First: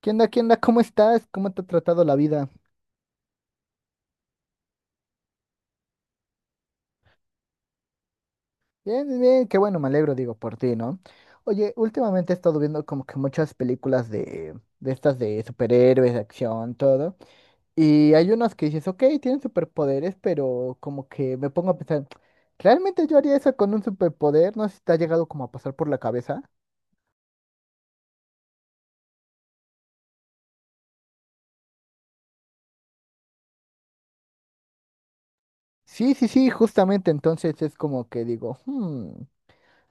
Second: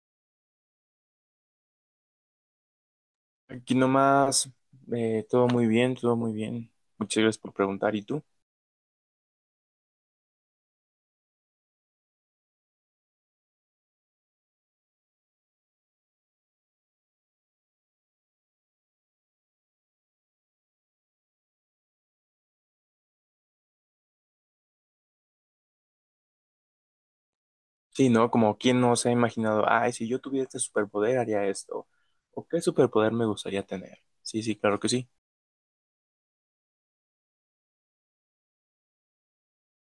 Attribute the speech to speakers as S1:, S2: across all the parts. S1: ¿Qué onda? ¿Qué onda? ¿Cómo estás? ¿Cómo te ha tratado la vida?
S2: Aquí nomás, todo muy bien, todo muy bien. Muchas gracias por preguntar. ¿Y tú?
S1: Bien, bien, bien, qué bueno, me alegro, digo, por ti, ¿no? Oye, últimamente he estado viendo como que muchas películas de estas de superhéroes, de acción, todo. Y hay unas que dices, ok, tienen superpoderes, pero como que me pongo a pensar, ¿realmente yo haría eso con un superpoder? No sé si te ha llegado como a pasar por la cabeza.
S2: Sí, ¿no? Como quién no se ha imaginado, ay, si yo tuviera este superpoder haría esto. ¿O qué superpoder me gustaría tener? Sí, sí, claro que sí.
S1: Sí, sí, sí, justamente entonces es como que digo, hmm.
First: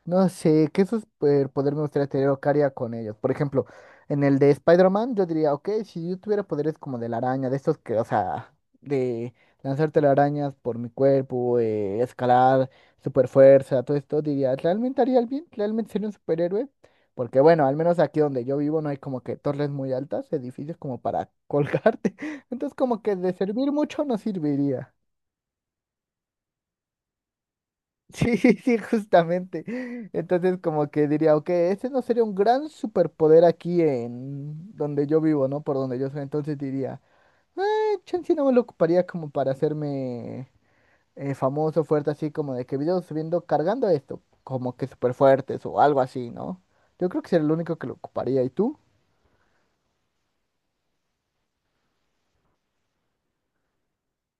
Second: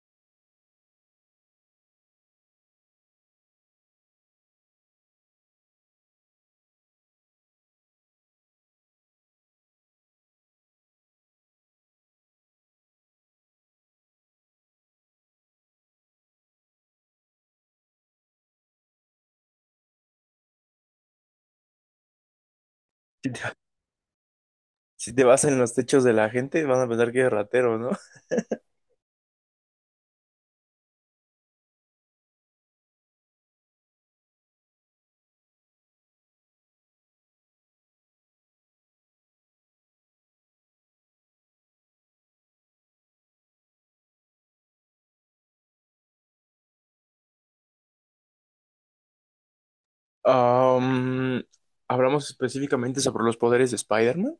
S1: No sé, ¿qué superpoder me gustaría tener o qué haría con ellos? Por ejemplo, en el de Spider-Man, yo diría, ok, si yo tuviera poderes como de la araña, de estos que, o sea, de lanzar telarañas por mi cuerpo, escalar, super fuerza, todo esto, diría, ¿realmente haría el bien? ¿Realmente sería un superhéroe? Porque bueno, al menos aquí donde yo vivo no hay como que torres muy altas, edificios como para colgarte. Entonces como que
S2: Si
S1: de
S2: te,
S1: servir mucho no serviría.
S2: si te vas en los techos de la gente, van a pensar que eres ratero, ¿no?
S1: Sí, sí, justamente. Entonces, como que diría, ok, ese no sería un gran superpoder aquí en donde yo vivo, ¿no? Por donde yo soy. Entonces diría, chance no me lo ocuparía como para hacerme famoso, fuerte, así como de que videos subiendo, cargando esto, como que súper fuertes o algo así, ¿no? Yo creo que sería el único que lo ocuparía. ¿Y tú?
S2: Am, Hablamos específicamente sobre los poderes de Spider-Man.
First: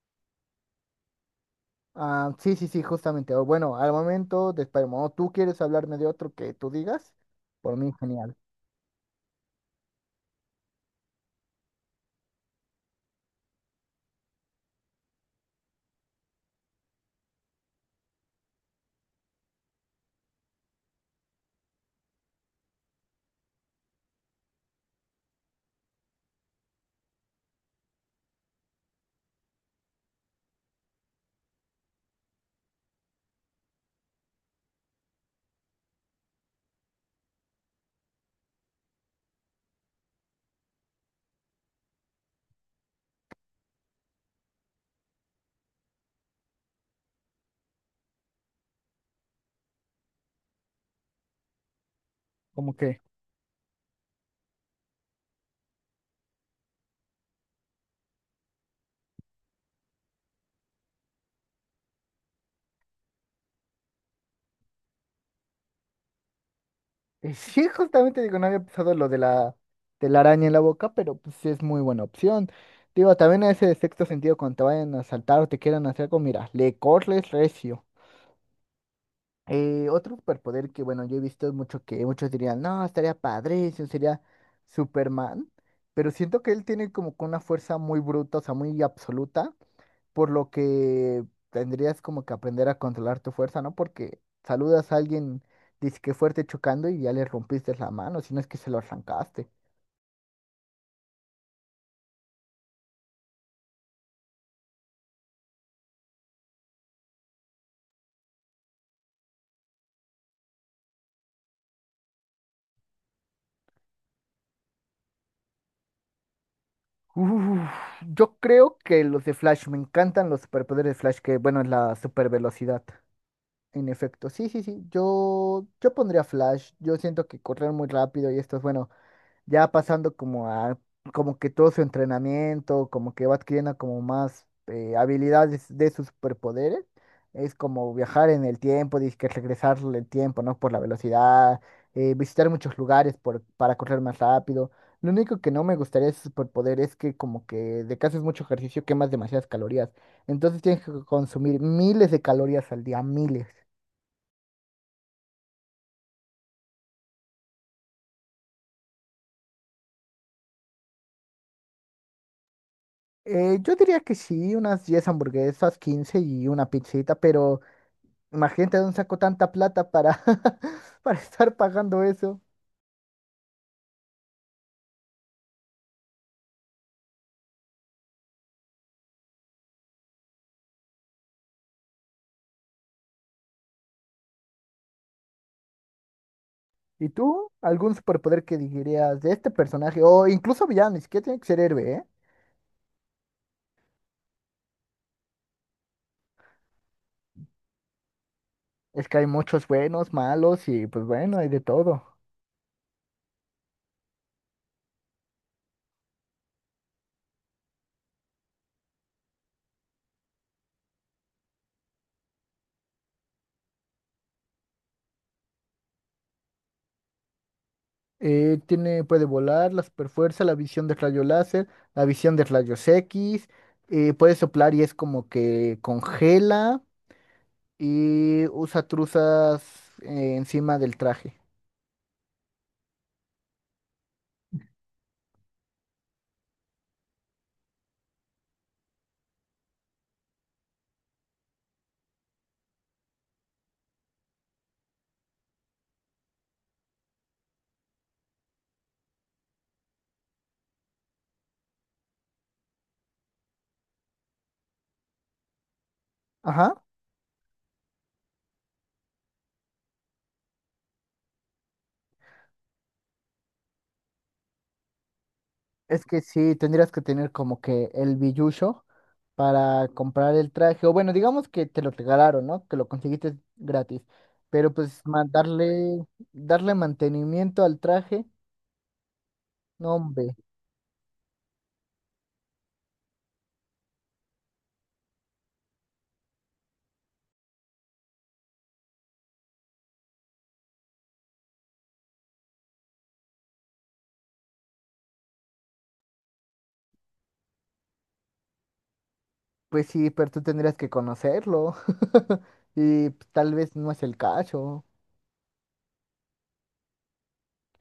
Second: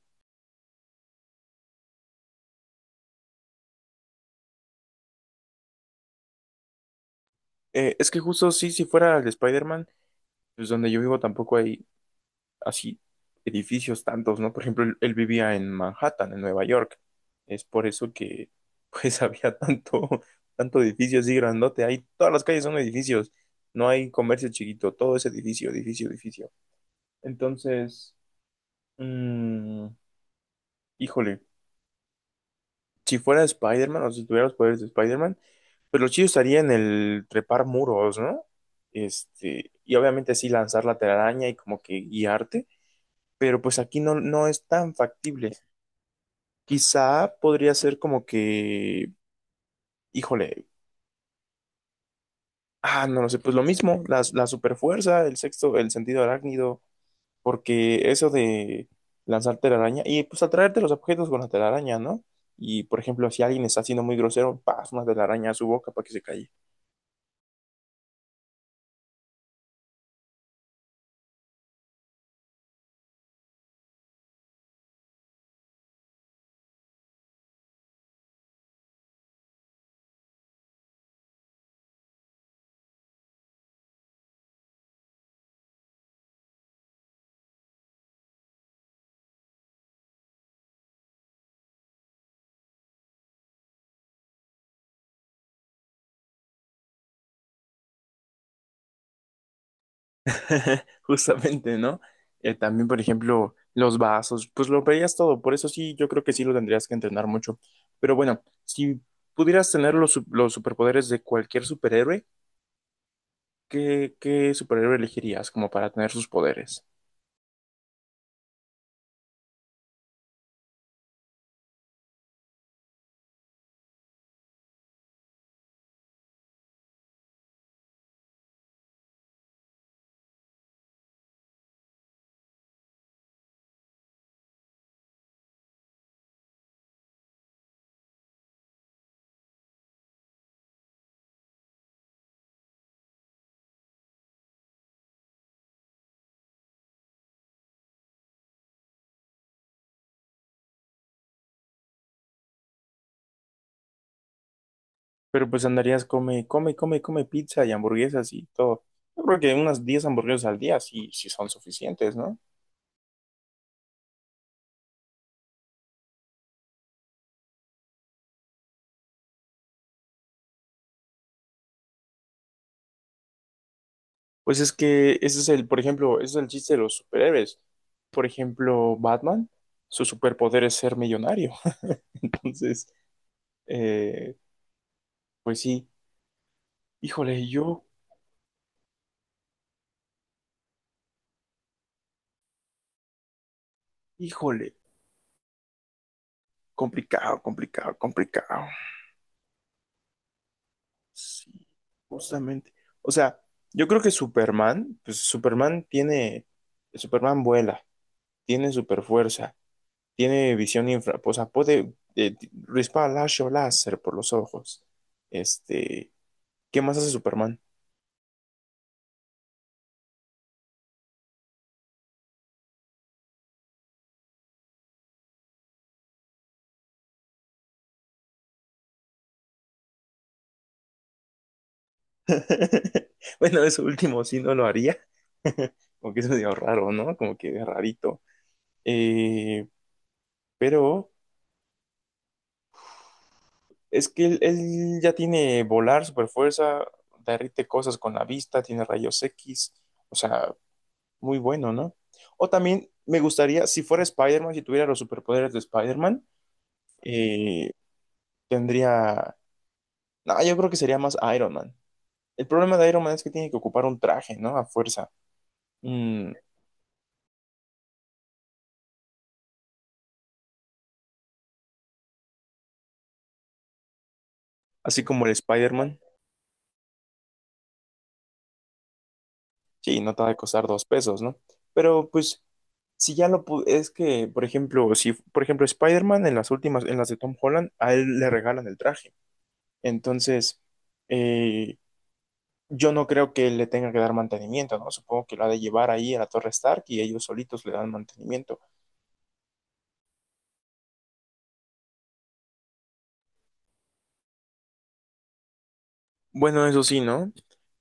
S1: Ah, sí, sí, sí, justamente. O bueno, al momento de Spider-Man, ¿o tú quieres hablarme de otro que tú digas? Por mí,
S2: Es que
S1: genial.
S2: justo sí, si fuera el de Spider-Man, pues donde yo vivo tampoco hay así edificios tantos, ¿no? Por ejemplo, él vivía en Manhattan, en Nueva York. Es por eso que, pues, había tanto edificio así grandote. Ahí todas las calles son edificios. No hay comercio chiquito. Todo es edificio, edificio, edificio. Entonces, mm, híjole, si fuera Spider-Man o si tuviera los poderes de Spider-Man, pues lo chido estaría en el trepar muros, ¿no? Este, y obviamente sí lanzar la telaraña y como que guiarte. Pero pues aquí no, no es tan factible. Quizá podría ser como que, híjole,
S1: ¿Cómo que?
S2: no lo sé, pues lo mismo, la superfuerza, el sexto, el sentido arácnido, porque eso de lanzar telaraña y pues atraerte los objetos con la telaraña, ¿no? Y por ejemplo, si alguien está siendo muy grosero, paz, una telaraña a su boca para que se calle.
S1: Y sí, justamente digo, no había pensado lo de la telaraña en la boca, pero pues sí es muy buena opción. Digo, también ese de sexto sentido cuando te vayan a saltar o te quieran hacer algo, mira, le corres recio. Otro superpoder que, bueno, yo he visto mucho que muchos dirían, no, estaría padrísimo, sería Superman, pero siento que él tiene como que una fuerza muy bruta, o sea, muy absoluta, por lo que tendrías como que aprender a controlar tu fuerza, ¿no? Porque saludas a alguien, dice que fuerte chocando y ya le rompiste la mano, si no es que se lo arrancaste.
S2: Justamente, ¿no? También, por ejemplo, los vasos, pues lo veías todo, por eso sí, yo creo que sí lo tendrías que entrenar mucho. Pero bueno, si pudieras tener los superpoderes de cualquier superhéroe, ¿qué superhéroe elegirías como para tener sus poderes?
S1: Uf, yo creo que los de Flash, me encantan los superpoderes de Flash, que bueno, es la supervelocidad. En efecto, sí, sí, sí, yo pondría Flash, yo siento que correr muy rápido y esto es bueno. Ya pasando como a, como que todo su entrenamiento, como que va adquiriendo como más habilidades de sus superpoderes, es como viajar en el tiempo, dice que regresar el tiempo, ¿no? Por la velocidad, visitar muchos lugares por, para correr más rápido. Lo único que no me gustaría de su superpoder es que como que de que haces mucho ejercicio quemas demasiadas calorías. Entonces tienes que consumir miles de calorías al día, miles.
S2: Pero pues andarías come pizza y hamburguesas y todo. Yo creo que unas 10 hamburguesas al día sí, sí son suficientes, ¿no?
S1: Yo diría que sí, unas 10 hamburguesas, 15 y una pizzita, pero imagínate de dónde saco tanta plata para, para estar pagando eso.
S2: Pues es que ese es el, por ejemplo, ese es el chiste de los superhéroes. Por ejemplo, Batman, su superpoder es ser millonario. Entonces, eh, pues sí,
S1: ¿Y
S2: híjole,
S1: tú?
S2: yo,
S1: ¿Algún superpoder que dirías de este personaje? O incluso villano, ni siquiera tiene que ser héroe, ¿eh?
S2: híjole, complicado, complicado, complicado.
S1: Es que hay muchos buenos, malos y pues bueno, hay
S2: Sí,
S1: de todo.
S2: justamente. O sea, yo creo que Superman, pues Superman tiene, Superman vuela, tiene super fuerza, tiene visión infra, o sea, puede dispara lazo láser por los ojos. Este, ¿qué más hace Superman?
S1: Tiene, puede volar, la superfuerza, la visión de rayo láser, la visión de rayos X, puede soplar y es como que congela y usa truzas encima del traje.
S2: Bueno, eso último sí no lo haría, como que es medio raro, ¿no? Como que es rarito. Eh, pero es que él ya tiene volar, super fuerza, derrite cosas con la vista, tiene rayos X, o sea, muy bueno, ¿no? O también me gustaría, si fuera Spider-Man, si tuviera los superpoderes de Spider-Man,
S1: Ajá.
S2: eh, tendría... No, yo creo que sería más Iron Man. El problema de Iron Man es que tiene que ocupar un traje, ¿no? A fuerza.
S1: Es que
S2: Mm,
S1: sí, tendrías que tener como que el billuyo para comprar el traje. O bueno, digamos que te lo regalaron, ¿no? Que lo conseguiste gratis. Pero pues
S2: Así
S1: ma-
S2: como el Spider-Man.
S1: darle, darle mantenimiento al traje, no,
S2: Sí, no te va a
S1: hombre.
S2: costar dos pesos, ¿no? Pero pues, si ya lo pu- es que, por ejemplo, si, por ejemplo, Spider-Man en las últimas, en las de Tom Holland, a él le regalan el traje. Entonces, eh, yo no creo que le tenga que dar mantenimiento, ¿no? Supongo que lo ha de llevar ahí a la Torre Stark y ellos solitos le dan mantenimiento.
S1: Pues sí, pero tú tendrías que conocerlo. Y pues, tal vez no es el caso.
S2: Bueno, eso sí, ¿no?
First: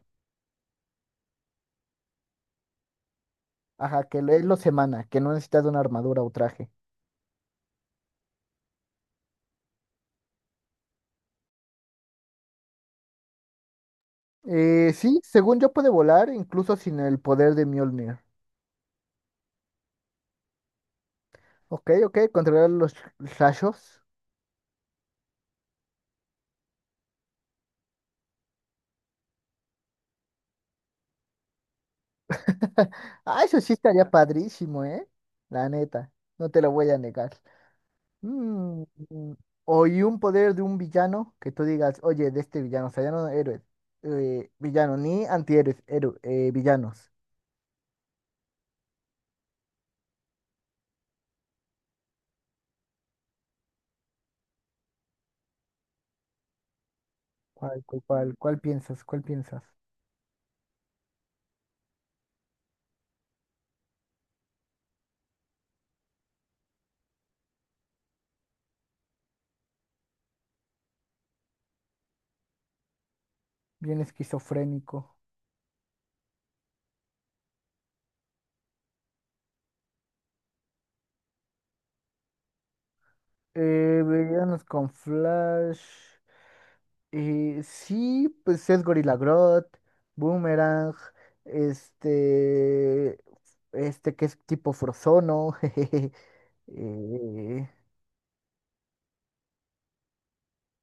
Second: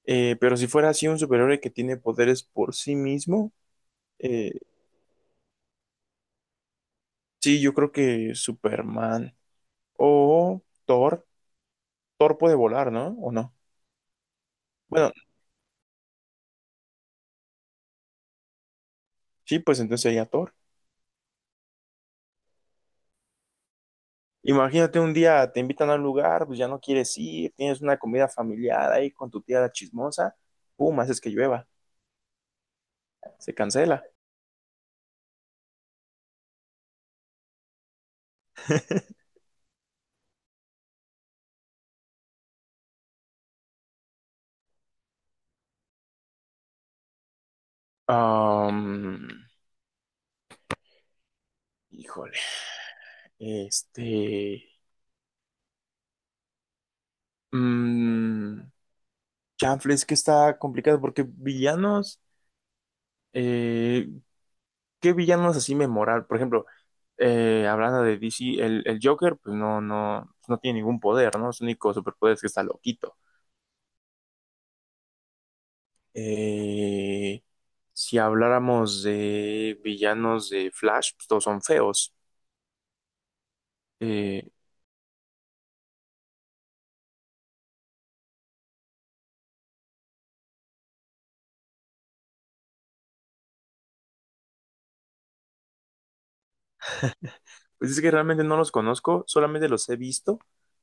S2: Pero si fuera así un superhéroe que tiene poderes por sí mismo,
S1: Ajá, que lo- es
S2: eh,
S1: lo semana, que no necesitas una armadura o traje.
S2: sí, yo creo que Superman o Thor, Thor puede volar, ¿no? ¿O no? Bueno,
S1: Sí, según yo puede volar, incluso sin el poder de Mjolnir.
S2: sí, pues entonces sería Thor.
S1: Ok, ok, controlar los rayos.
S2: Imagínate un día te invitan a un lugar, pues ya no quieres ir, tienes una comida familiar ahí con tu tía la chismosa, pum, haces que llueva,
S1: Ah,
S2: se
S1: eso sí
S2: cancela.
S1: estaría padrísimo, ¿eh? La neta, no te lo voy a negar. Mm, mm, o y un poder de un villano que tú digas, oye, de este villano, o sea, ya no héroes, villano, ni antihéroes, héroe, villanos.
S2: Am, híjole, este,
S1: ¿Cuál, cuál, cuál, cuál
S2: mm,
S1: piensas? ¿Cuál piensas?
S2: chanfle, Es que está complicado porque villanos, eh, ¿qué villanos así memorables? Por ejemplo, hablando de DC, el Joker, pues no, no, pues, no tiene ningún poder, ¿no? Su único superpoder es que está loquito.
S1: Bien esquizofrénico.
S2: Eh, si habláramos de villanos de Flash, pues todos son feos. Eh,
S1: Villanos con Flash. Sí, pues es Gorilla Grodd, Boomerang, este, este que es tipo Frozono, jejeje, eh,
S2: pues es que realmente no los conozco, solamente los he visto,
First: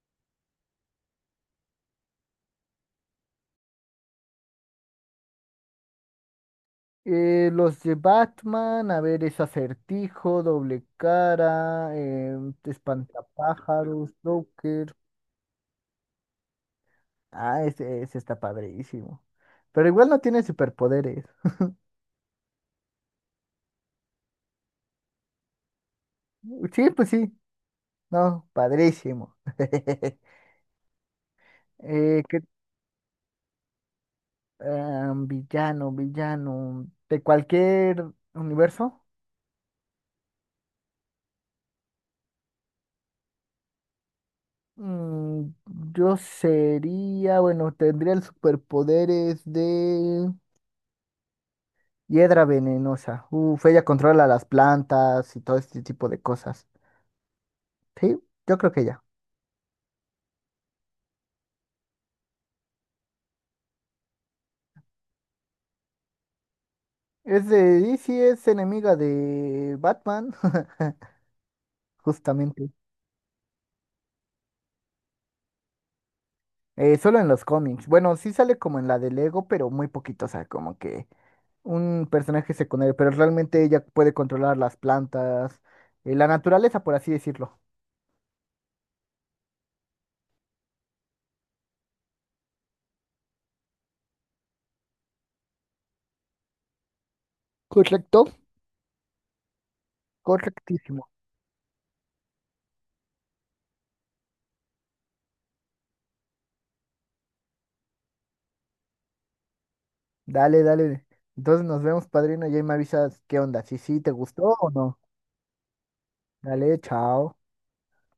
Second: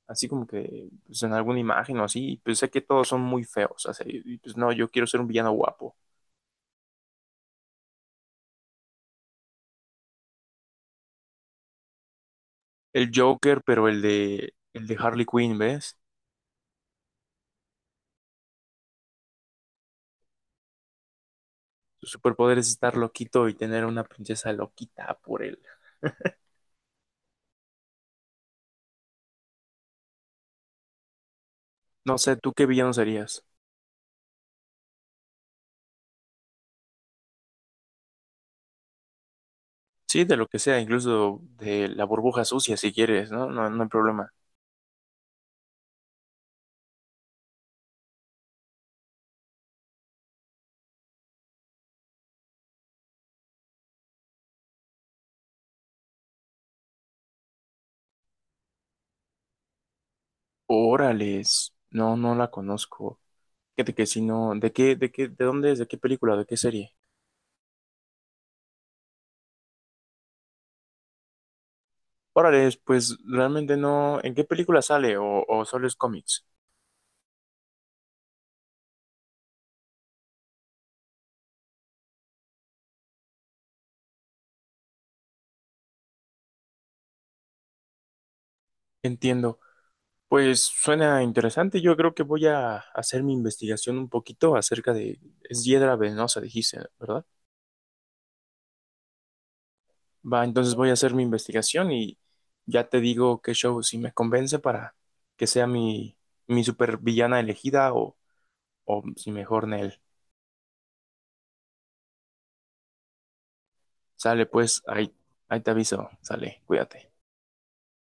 S2: así como que pues en alguna imagen o así, y pues sé que todos son muy feos. O sea, pues no, yo quiero ser un villano guapo.
S1: los de Batman, a ver, es Acertijo, Doble Cara, em,
S2: El Joker, pero el
S1: Espantapájaros,
S2: el
S1: Joker,
S2: de Harley Quinn, ¿ves?
S1: ah, ese está padrísimo, pero igual no tiene superpoderes,
S2: Su superpoder es estar loquito y tener una princesa loquita por él.
S1: sí, pues sí, no, padrísimo,
S2: No sé,
S1: ¿qué?
S2: ¿tú qué villano serías?
S1: Ah, villano, villano. De cualquier universo.
S2: Sí, de lo que sea, incluso de la burbuja sucia, si quieres, ¿no? No, no hay problema.
S1: Mm, yo sería, bueno, tendría el superpoderes de hiedra venenosa. Uf, ella controla las plantas y todo este tipo de cosas. Sí, yo creo que ella.
S2: Órales, no, no la conozco. Fíjate que si no, de dónde es, de qué película, de qué serie?
S1: Es de DC, es enemiga de Batman, justamente.
S2: Órales, pues realmente no, ¿en qué película sale o solo es cómics?
S1: Solo en los cómics. Bueno, sí sale como en la de Lego, pero muy poquito, o sea, como que un personaje secundario, pero realmente ella puede controlar las plantas, la naturaleza, por así decirlo.
S2: Entiendo. Pues suena interesante, yo creo que voy a hacer mi investigación un poquito acerca de, es hiedra venenosa, dijiste, ¿verdad?
S1: Correcto.
S2: Va, entonces voy a
S1: Correctísimo.
S2: hacer mi investigación y ya te digo qué show, si me convence para que sea mi supervillana elegida o si mejor Nell.
S1: Dale, dale. Entonces nos vemos, padrino, y ahí me avisas qué onda, si sí te gustó
S2: Sale
S1: o
S2: pues,
S1: no.
S2: ahí te aviso, sale,
S1: Dale,
S2: cuídate.
S1: chao.